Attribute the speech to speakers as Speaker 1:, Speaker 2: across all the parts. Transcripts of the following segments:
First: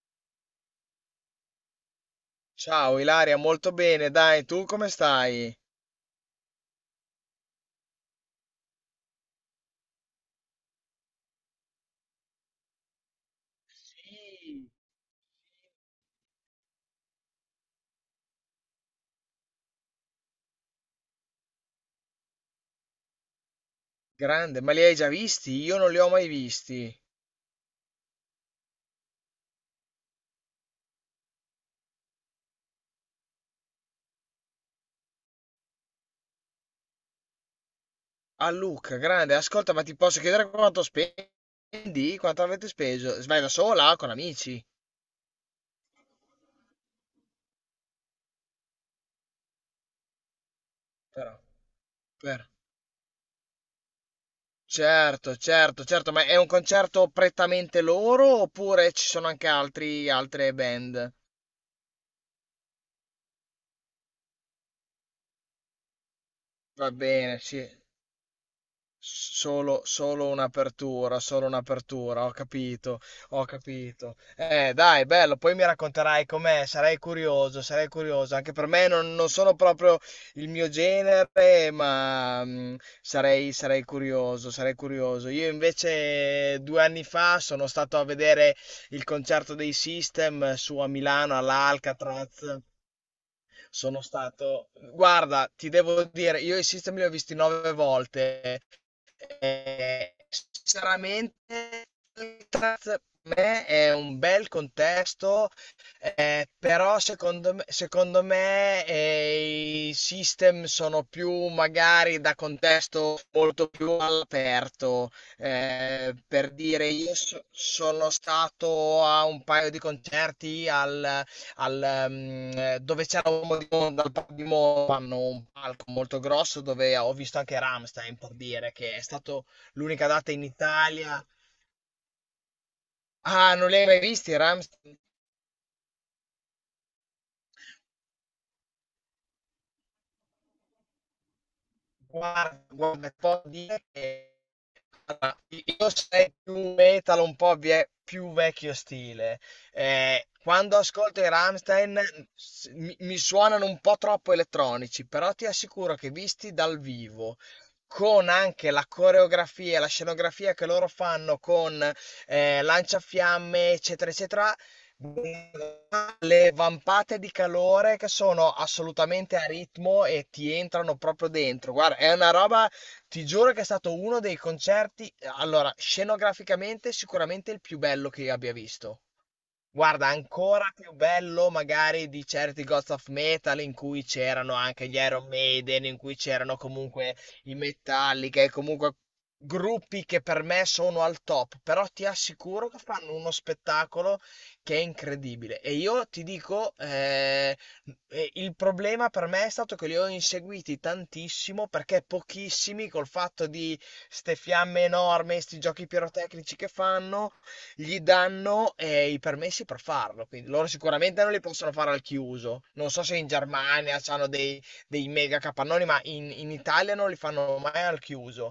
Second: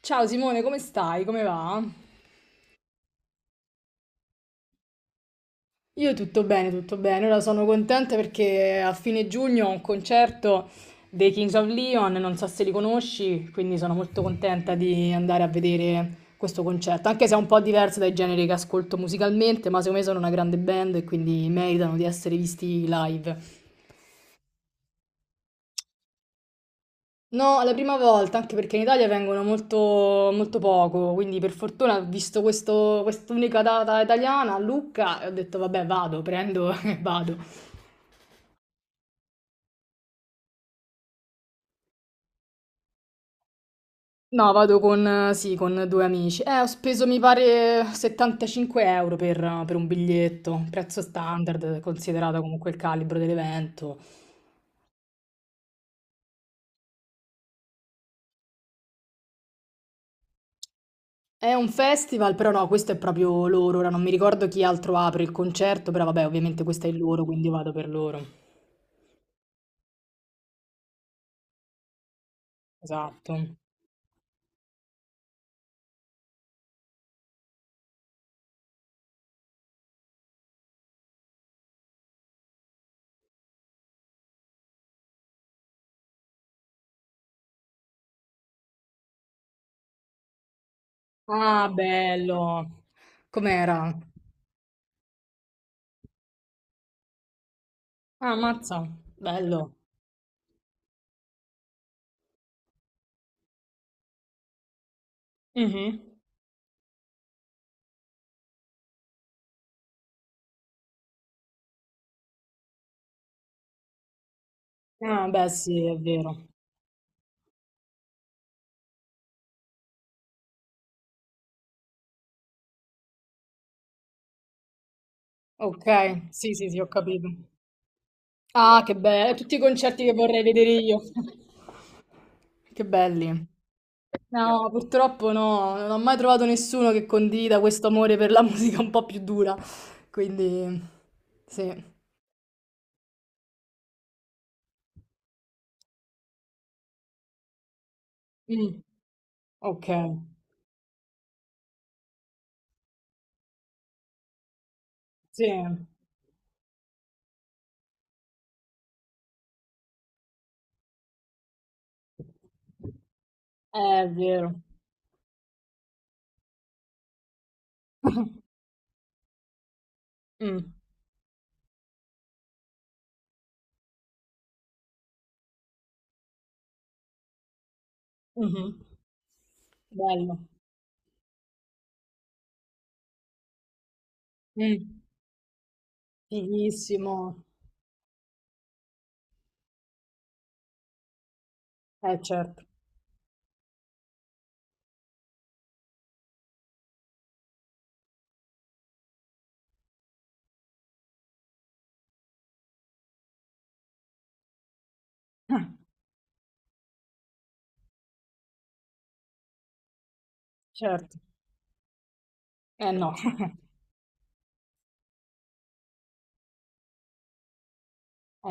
Speaker 1: Ciao Simone, come stai? Come va?
Speaker 2: Ciao Ilaria, molto bene, dai, tu come stai?
Speaker 1: Io tutto bene, tutto bene. Ora sono contenta perché a fine giugno ho un concerto dei Kings of Leon, non so se li conosci, quindi sono molto
Speaker 2: Ehi,
Speaker 1: contenta di andare a vedere questo concerto, anche se è un po' diverso dai generi che ascolto musicalmente, ma secondo me sono una grande band e quindi meritano di essere visti live.
Speaker 2: grande, ma li hai già visti? Io non li ho mai visti.
Speaker 1: No, la prima volta, anche perché in Italia vengono molto, molto poco, quindi per fortuna ho visto questo, quest'unica data italiana a Lucca e ho detto vabbè vado, prendo e vado.
Speaker 2: A Luca, grande, ascolta, ma ti posso chiedere quanto spendi? Quanto avete speso? Vai da sola o con
Speaker 1: No,
Speaker 2: amici?
Speaker 1: vado con, sì, con due amici. Ho speso mi pare 75 euro per un biglietto, prezzo
Speaker 2: Però,
Speaker 1: standard, considerato
Speaker 2: per-
Speaker 1: comunque il calibro dell'evento.
Speaker 2: Certo, certo, certo, ma è un concerto prettamente loro oppure ci sono anche altri, altre band?
Speaker 1: È un festival, però no, questo è proprio loro, ora non mi ricordo chi altro apre il concerto, però vabbè ovviamente questo è
Speaker 2: Va
Speaker 1: il loro,
Speaker 2: bene,
Speaker 1: quindi
Speaker 2: sì.
Speaker 1: vado per loro.
Speaker 2: Solo un'apertura, solo un'apertura, ho capito,
Speaker 1: Esatto.
Speaker 2: ho capito. Dai, bello, poi mi racconterai com'è, sarei curioso, sarei curioso. Anche per me non sono proprio il mio genere, ma sarei curioso, sarei curioso. Io invece 2 anni fa sono stato a vedere il concerto dei System su a Milano
Speaker 1: Ah,
Speaker 2: all'Alcatraz
Speaker 1: bello. Com'era?
Speaker 2: Guarda, ti devo dire, io i System li ho visti nove
Speaker 1: Ah,
Speaker 2: volte.
Speaker 1: mazza, bello.
Speaker 2: Sinceramente, per me è un bel contesto
Speaker 1: Mhm.
Speaker 2: però i System sono più magari da contesto molto più all'aperto.
Speaker 1: Ah, beh, sì, è vero.
Speaker 2: Per dire, io sono stato a un paio di concerti dove c'era un di Monza, al Parco di Monza, hanno un palco
Speaker 1: Ok,
Speaker 2: molto
Speaker 1: sì,
Speaker 2: grosso
Speaker 1: sì, sì, ho
Speaker 2: dove ho
Speaker 1: capito.
Speaker 2: visto anche Rammstein, per dire,
Speaker 1: Ah,
Speaker 2: che
Speaker 1: che
Speaker 2: è
Speaker 1: bello,
Speaker 2: stato
Speaker 1: tutti i concerti
Speaker 2: l'unica
Speaker 1: che
Speaker 2: data
Speaker 1: vorrei
Speaker 2: in
Speaker 1: vedere io.
Speaker 2: Italia.
Speaker 1: Che belli.
Speaker 2: Ah, non li hai mai visti,
Speaker 1: No,
Speaker 2: Rammstein?
Speaker 1: purtroppo no, non ho mai trovato nessuno che condivida questo amore per la musica un po' più dura. Quindi, sì.
Speaker 2: Guarda, guarda, può dire che allora, io sei più metal, un po' più vecchio
Speaker 1: Mm,
Speaker 2: stile.
Speaker 1: ok,
Speaker 2: Quando ascolto i Rammstein mi suonano un po' troppo elettronici, però ti
Speaker 1: sì,
Speaker 2: assicuro che visti dal vivo, con anche la coreografia, e la scenografia che loro fanno con lanciafiamme,
Speaker 1: è
Speaker 2: eccetera,
Speaker 1: vero.
Speaker 2: eccetera, le vampate di calore che sono assolutamente a ritmo e ti
Speaker 1: Mm,
Speaker 2: entrano proprio dentro. Guarda, è una roba. Ti giuro che è stato uno dei concerti, allora, scenograficamente sicuramente il più bello che io abbia
Speaker 1: mhm.
Speaker 2: visto. Guarda,
Speaker 1: Bello.
Speaker 2: ancora più bello magari di certi Gods of Metal in cui c'erano anche gli
Speaker 1: Mm.
Speaker 2: Iron Maiden, in cui c'erano
Speaker 1: Fighissimo.
Speaker 2: comunque i Metallica e comunque gruppi che per me sono al top, però ti
Speaker 1: Certo.
Speaker 2: assicuro che fanno uno spettacolo che è incredibile. E io ti dico, il problema per me è stato che li ho inseguiti tantissimo perché pochissimi col fatto di ste fiamme enormi, sti
Speaker 1: Ah,
Speaker 2: giochi pirotecnici che fanno gli danno i permessi per farlo, quindi loro
Speaker 1: certo.
Speaker 2: sicuramente non li possono fare al chiuso. Non
Speaker 1: Eh
Speaker 2: so
Speaker 1: no,
Speaker 2: se in Germania hanno dei mega capannoni, ma in Italia non li fanno mai al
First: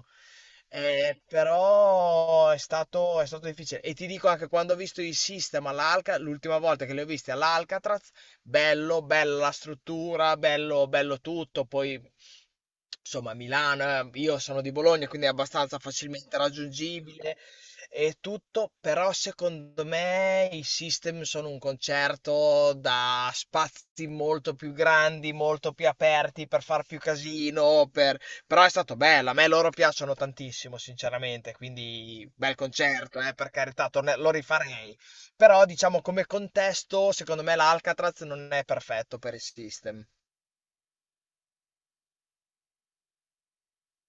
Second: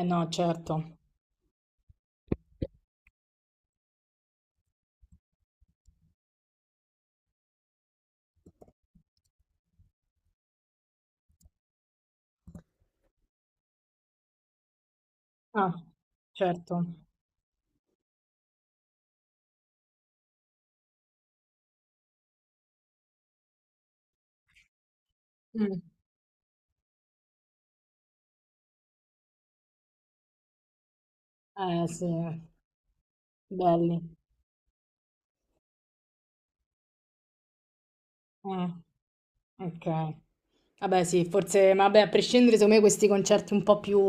Speaker 1: eh no, certo.
Speaker 2: Però è stato difficile. E ti dico anche quando ho visto i System l'ultima volta che li ho visti all'Alcatraz, bello, bella la struttura, bello, bello tutto. Poi insomma, Milano, io sono di Bologna, quindi è
Speaker 1: Ah,
Speaker 2: abbastanza facilmente
Speaker 1: certo.
Speaker 2: raggiungibile e tutto, però secondo me i System sono un concerto da spazi molto più grandi, molto
Speaker 1: Mm.
Speaker 2: più aperti per far più casino, però è stato bello, a me loro piacciono tantissimo, sinceramente,
Speaker 1: Eh sì,
Speaker 2: quindi bel concerto, per carità,
Speaker 1: belli.
Speaker 2: lo rifarei, però diciamo come contesto, secondo me l'Alcatraz non è
Speaker 1: Mm,
Speaker 2: perfetto per i System.
Speaker 1: ok. Vabbè sì, forse, ma vabbè, a prescindere, secondo me questi concerti un po' più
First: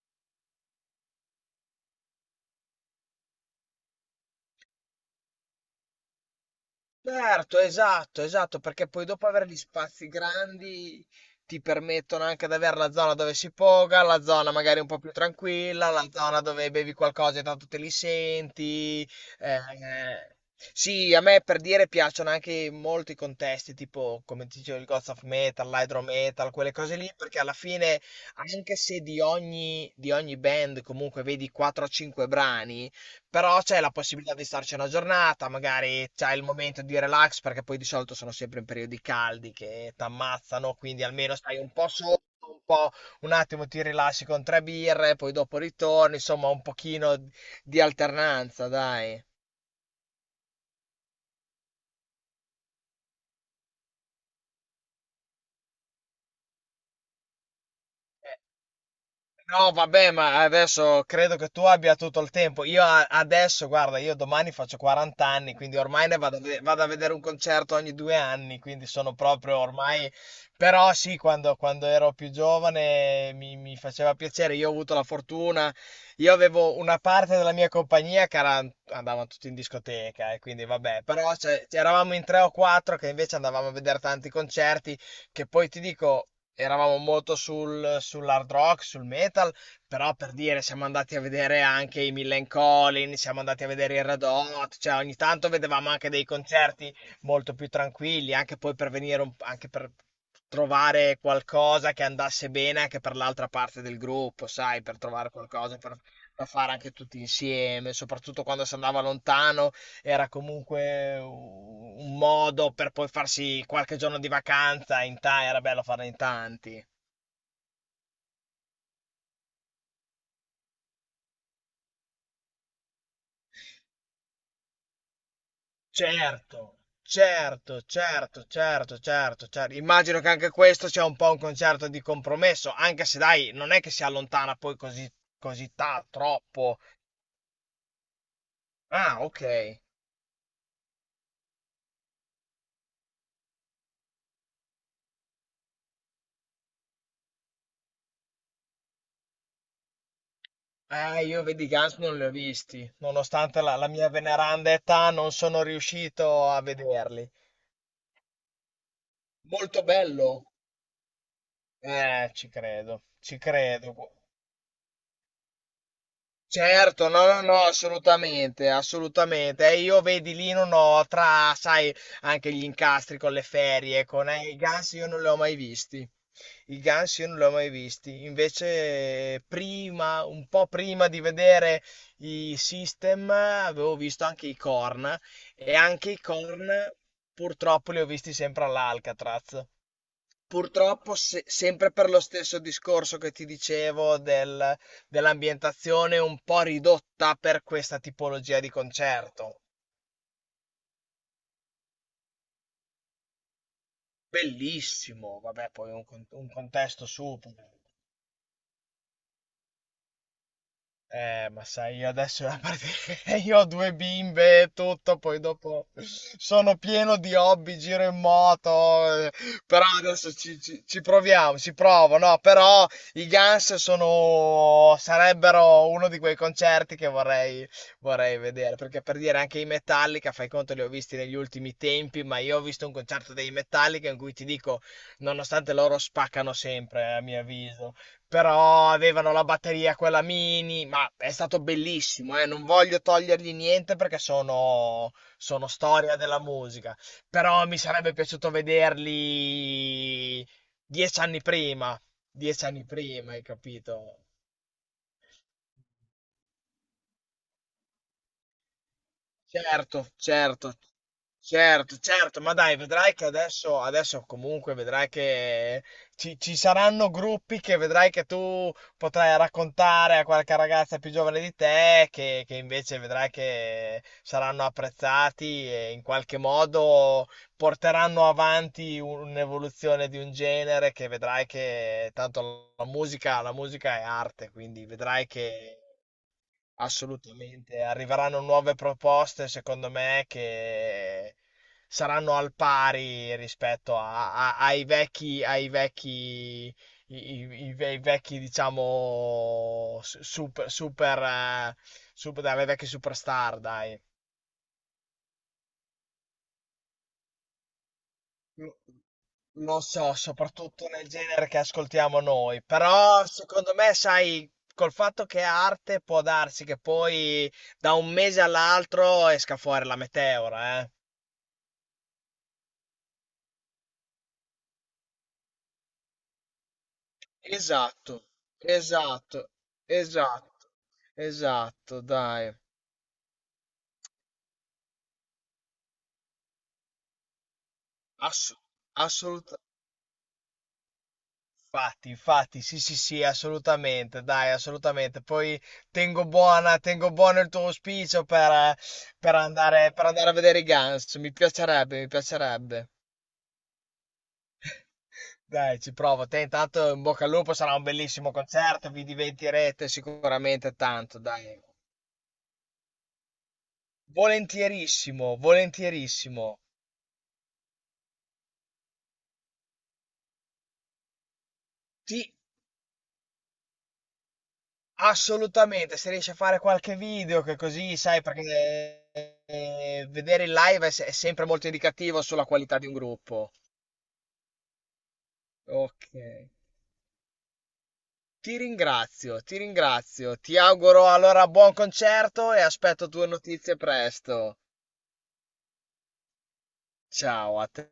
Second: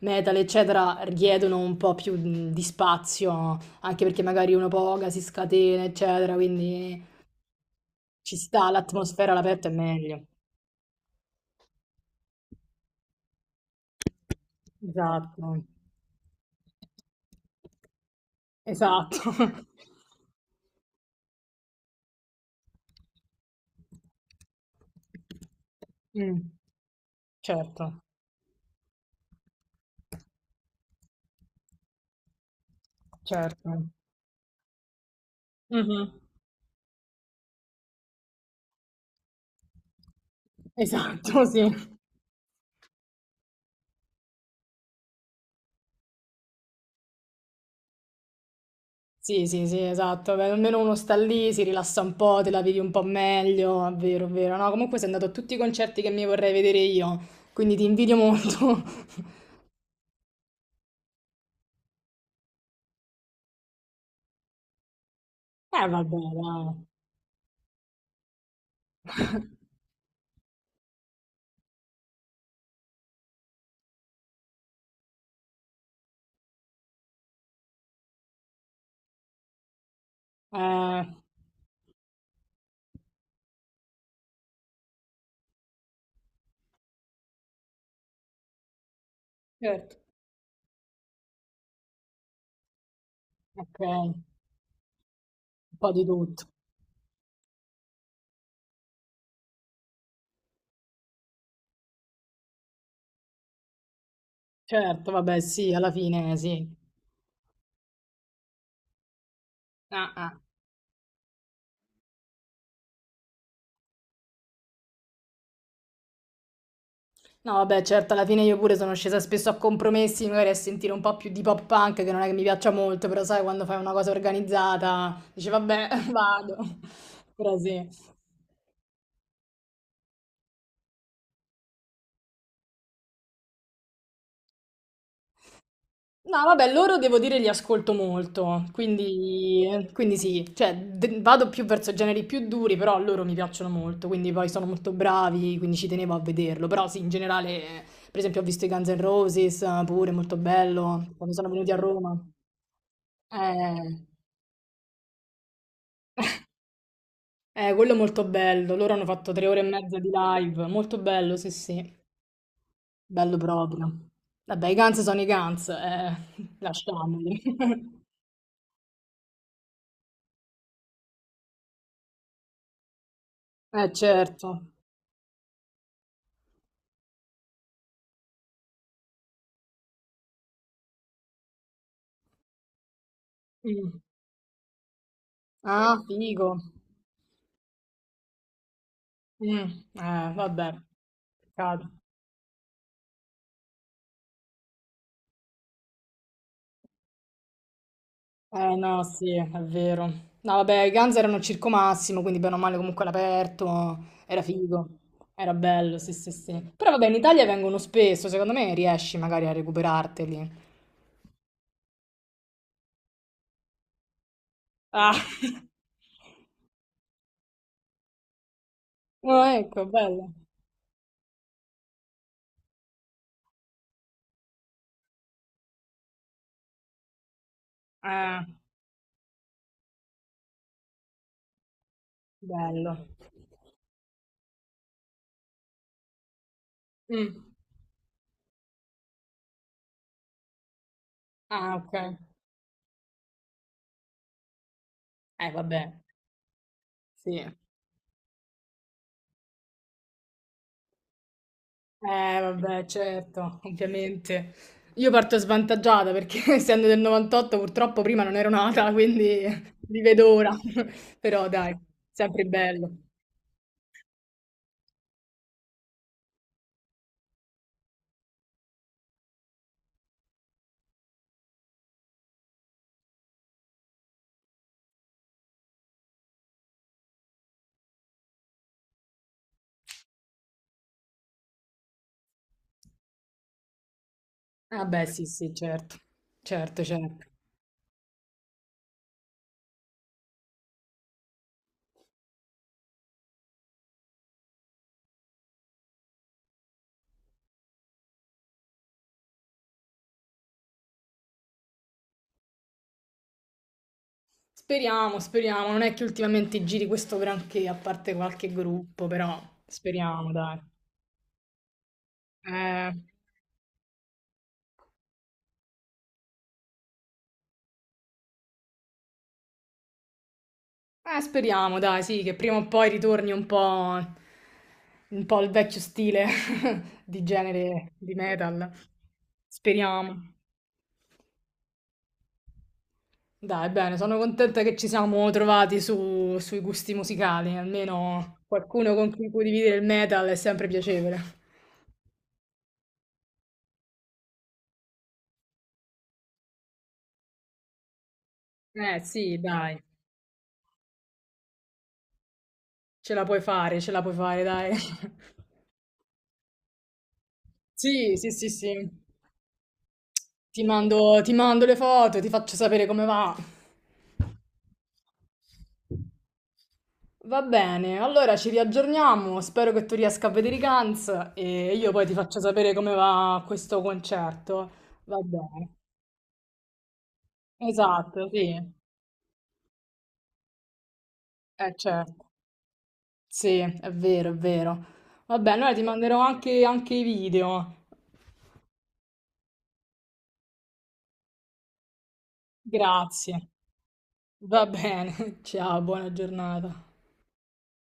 Speaker 1: metal, eccetera, richiedono un po' più di spazio, anche perché magari uno poga si scatena, eccetera, quindi
Speaker 2: Certo, esatto,
Speaker 1: ci
Speaker 2: esatto,
Speaker 1: sta,
Speaker 2: perché poi dopo
Speaker 1: l'atmosfera
Speaker 2: avere gli
Speaker 1: all'aperto è
Speaker 2: spazi
Speaker 1: meglio.
Speaker 2: grandi ti permettono anche di avere la zona dove si poga, la zona magari un po' più
Speaker 1: Esatto,
Speaker 2: tranquilla, la zona dove bevi qualcosa e tanto te li senti.
Speaker 1: esatto.
Speaker 2: Eh. Sì, a me per dire piacciono anche molto i contesti, tipo come ti dicevo il Gods of Metal, l'Hydro
Speaker 1: Mh,
Speaker 2: Metal, quelle cose lì, perché alla
Speaker 1: certo,
Speaker 2: fine, anche se di ogni band comunque vedi 4 o 5 brani, però c'è la
Speaker 1: certo.
Speaker 2: possibilità di starci una giornata,
Speaker 1: Mh-mh.
Speaker 2: magari c'hai il momento di relax, perché poi di solito sono sempre in periodi caldi che t'ammazzano, quindi almeno
Speaker 1: Esatto,
Speaker 2: stai
Speaker 1: sì.
Speaker 2: un po' sotto, un po' un attimo ti rilassi con tre birre, poi dopo ritorni, insomma un pochino di alternanza, dai.
Speaker 1: Sì, sì, sì, esatto. Beh, almeno uno sta lì, si rilassa un po', te la vivi un po' meglio. È vero, è vero. No, comunque sei andato a tutti i concerti che mi vorrei vedere io, quindi ti invidio molto.
Speaker 2: No, vabbè, ma adesso credo che tu abbia tutto il tempo. Io adesso, guarda, io domani faccio 40 anni, quindi ormai
Speaker 1: Vabbè,
Speaker 2: ne vado
Speaker 1: dai.
Speaker 2: vado a vedere un concerto ogni 2 anni, quindi sono proprio ormai... Però sì, quando ero più giovane mi faceva piacere, io ho avuto la fortuna, io avevo una parte della mia compagnia andavano tutti in discoteca e quindi
Speaker 1: Eh,
Speaker 2: vabbè, però cioè, eravamo in tre o quattro che invece andavamo a vedere tanti concerti, che poi ti dico eravamo molto sull'hard rock, sul metal,
Speaker 1: certo.
Speaker 2: però per dire siamo andati a vedere anche i Millen Collin, siamo andati a
Speaker 1: Okay,
Speaker 2: vedere i
Speaker 1: un
Speaker 2: Red Hot, cioè ogni tanto vedevamo
Speaker 1: po' di
Speaker 2: anche dei
Speaker 1: tutto.
Speaker 2: concerti molto più tranquilli, anche poi per venire un anche per trovare qualcosa che andasse bene anche per l'altra parte del gruppo, sai, per
Speaker 1: Certo,
Speaker 2: trovare
Speaker 1: vabbè, sì,
Speaker 2: qualcosa
Speaker 1: alla
Speaker 2: per
Speaker 1: fine
Speaker 2: da
Speaker 1: sì.
Speaker 2: fare anche tutti insieme, soprattutto quando si andava lontano
Speaker 1: Ah,
Speaker 2: era
Speaker 1: ah.
Speaker 2: comunque un modo per poi farsi qualche giorno di vacanza era bello farlo in tanti.
Speaker 1: No, vabbè, certo, alla fine io pure sono scesa spesso a compromessi, magari a sentire un po' più di pop punk, che non è che mi piaccia molto, però sai, quando fai una cosa organizzata, dici, vabbè, vado.
Speaker 2: Certo,
Speaker 1: Però
Speaker 2: certo,
Speaker 1: sì.
Speaker 2: certo, certo, certo, certo. Immagino che anche questo sia un po' un concerto di compromesso, anche se dai, non è che si allontana poi così
Speaker 1: No, vabbè,
Speaker 2: troppo.
Speaker 1: loro devo dire li ascolto molto,
Speaker 2: Ah,
Speaker 1: quindi,
Speaker 2: ok.
Speaker 1: quindi sì, cioè de- vado più verso generi più duri, però loro mi piacciono molto, quindi poi sono molto bravi, quindi ci tenevo a vederlo, però sì, in generale, per esempio ho visto i Guns N' Roses, pure molto bello, quando
Speaker 2: Io
Speaker 1: sono
Speaker 2: vedi i
Speaker 1: venuti a
Speaker 2: Guns non
Speaker 1: Roma.
Speaker 2: li ho visti, nonostante la
Speaker 1: Eh,
Speaker 2: mia veneranda età non sono riuscito a vederli.
Speaker 1: Eh, quello è molto bello. Loro hanno fatto tre ore e
Speaker 2: Molto
Speaker 1: mezza di
Speaker 2: bello.
Speaker 1: live. Molto bello, sì, sì.
Speaker 2: Ci credo,
Speaker 1: Bello
Speaker 2: ci credo.
Speaker 1: proprio. Vabbè, i Guns sono i Guns, eh.
Speaker 2: Certo, no,
Speaker 1: Lasciamoli.
Speaker 2: no, no, assolutamente, assolutamente. E io vedi lì non ho sai, anche gli incastri con le ferie, con
Speaker 1: Certo.
Speaker 2: i Guns io non li ho mai visti. I Guns io non li ho mai visti. Invece prima, un po' prima di vedere i System, avevo
Speaker 1: Mm.
Speaker 2: visto anche i Korn e
Speaker 1: Ah,
Speaker 2: anche i
Speaker 1: figo.
Speaker 2: Korn purtroppo li ho visti sempre all'Alcatraz.
Speaker 1: Mm. Vabbè.
Speaker 2: Purtroppo sempre
Speaker 1: Peccato.
Speaker 2: per lo stesso discorso che ti dicevo dell'ambientazione un po' ridotta per questa tipologia di
Speaker 1: No, sì, è
Speaker 2: concerto.
Speaker 1: vero. No, vabbè, i Guns erano al Circo Massimo, quindi bene o male comunque all'aperto. Era figo.
Speaker 2: Bellissimo,
Speaker 1: Era
Speaker 2: vabbè, poi
Speaker 1: bello, sì, sì,
Speaker 2: un
Speaker 1: sì. Però
Speaker 2: contesto
Speaker 1: vabbè, in Italia
Speaker 2: super.
Speaker 1: vengono spesso, secondo me riesci magari a recuperarteli.
Speaker 2: Ma sai, io adesso io ho due bimbe e tutto,
Speaker 1: Ah.
Speaker 2: poi dopo sono pieno di hobby, giro in moto,
Speaker 1: Oh, ecco,
Speaker 2: però
Speaker 1: bello.
Speaker 2: adesso ci proviamo, ci provo, no? Però i Guns sono, sarebbero uno di quei concerti che vorrei, vorrei
Speaker 1: Ah,
Speaker 2: vedere, perché per dire anche i Metallica, fai conto, li ho visti negli ultimi tempi, ma io ho visto un
Speaker 1: bello.
Speaker 2: concerto dei Metallica in cui ti dico, nonostante loro spaccano sempre, a mio
Speaker 1: Mm.
Speaker 2: avviso però avevano la batteria quella mini, ma è stato
Speaker 1: Ah, ok.
Speaker 2: bellissimo, non voglio togliergli niente perché sono, sono
Speaker 1: Vabbè,
Speaker 2: storia della musica,
Speaker 1: sì.
Speaker 2: però mi sarebbe piaciuto vederli 10 anni prima, dieci
Speaker 1: Vabbè,
Speaker 2: anni prima, hai
Speaker 1: certo,
Speaker 2: capito?
Speaker 1: ovviamente. Io parto svantaggiata perché essendo del 98 purtroppo prima non ero nata, quindi li
Speaker 2: Certo,
Speaker 1: vedo ora.
Speaker 2: certo,
Speaker 1: Però dai,
Speaker 2: certo, certo,
Speaker 1: sempre
Speaker 2: ma dai,
Speaker 1: bello.
Speaker 2: vedrai che adesso comunque vedrai che ci saranno gruppi che vedrai che tu potrai raccontare a qualche ragazza più giovane di te, che invece vedrai che saranno apprezzati e in qualche modo porteranno avanti un'evoluzione di un genere che vedrai che tanto la musica è arte,
Speaker 1: Ah
Speaker 2: quindi
Speaker 1: beh, sì,
Speaker 2: vedrai
Speaker 1: sì,
Speaker 2: che
Speaker 1: certo. Certo, certo.
Speaker 2: assolutamente, arriveranno nuove proposte, secondo me, che saranno al pari rispetto ai vecchi, i vecchi, diciamo, super, super, super, dai, le vecchie superstar, dai.
Speaker 1: Speriamo, speriamo. Non è che ultimamente giri questo granché, a parte qualche
Speaker 2: Lo
Speaker 1: gruppo, però
Speaker 2: lo so,
Speaker 1: speriamo, dai.
Speaker 2: soprattutto nel genere che ascoltiamo noi,
Speaker 1: Eh...
Speaker 2: però secondo me, sai, col fatto che è arte può darsi che poi da un mese all'altro esca fuori la meteora, eh.
Speaker 1: Speriamo, dai, sì, che prima o poi ritorni un po' il vecchio stile di genere di
Speaker 2: Esatto,
Speaker 1: metal.
Speaker 2: esatto,
Speaker 1: Speriamo.
Speaker 2: esatto, esatto, dai.
Speaker 1: Dai, bene, sono contenta che ci siamo trovati su- sui gusti musicali, almeno
Speaker 2: Ass-
Speaker 1: qualcuno con cui
Speaker 2: assoluta-
Speaker 1: condividere il metal è sempre piacevole.
Speaker 2: Infatti, infatti, sì, sì, sì, assolutamente, dai, assolutamente. Poi tengo buona, tengo buono il tuo auspicio per, eh, per
Speaker 1: Sì, dai,
Speaker 2: andare, per andare a vedere i Guns. Mi piacerebbe, mi piacerebbe.
Speaker 1: ce la puoi fare, ce la puoi fare, dai.
Speaker 2: Dai, ci provo. Te intanto in bocca al lupo, sarà un
Speaker 1: Sì, sì,
Speaker 2: bellissimo
Speaker 1: sì, sì.
Speaker 2: concerto, vi divertirete sicuramente tanto,
Speaker 1: Ti
Speaker 2: dai.
Speaker 1: mando le foto, ti faccio sapere come va.
Speaker 2: Volentierissimo, volentierissimo.
Speaker 1: Va bene, allora ci riaggiorniamo, spero che tu riesca a vedere i Guns e io poi ti
Speaker 2: Ti,
Speaker 1: faccio sapere come va questo concerto. Va bene,
Speaker 2: Assolutamente, se riesci a fare qualche video che così sai,
Speaker 1: esatto, sì,
Speaker 2: perché vedere il live è, se- è sempre molto
Speaker 1: eh certo,
Speaker 2: indicativo sulla qualità di un gruppo.
Speaker 1: sì, è vero, è vero. Va bene, allora ti
Speaker 2: Ok.
Speaker 1: manderò anche i video.
Speaker 2: Ti ringrazio, ti ringrazio. Ti auguro allora buon concerto e aspetto tue
Speaker 1: Grazie,
Speaker 2: notizie presto.
Speaker 1: va bene, ciao, buona giornata.
Speaker 2: Ciao a te.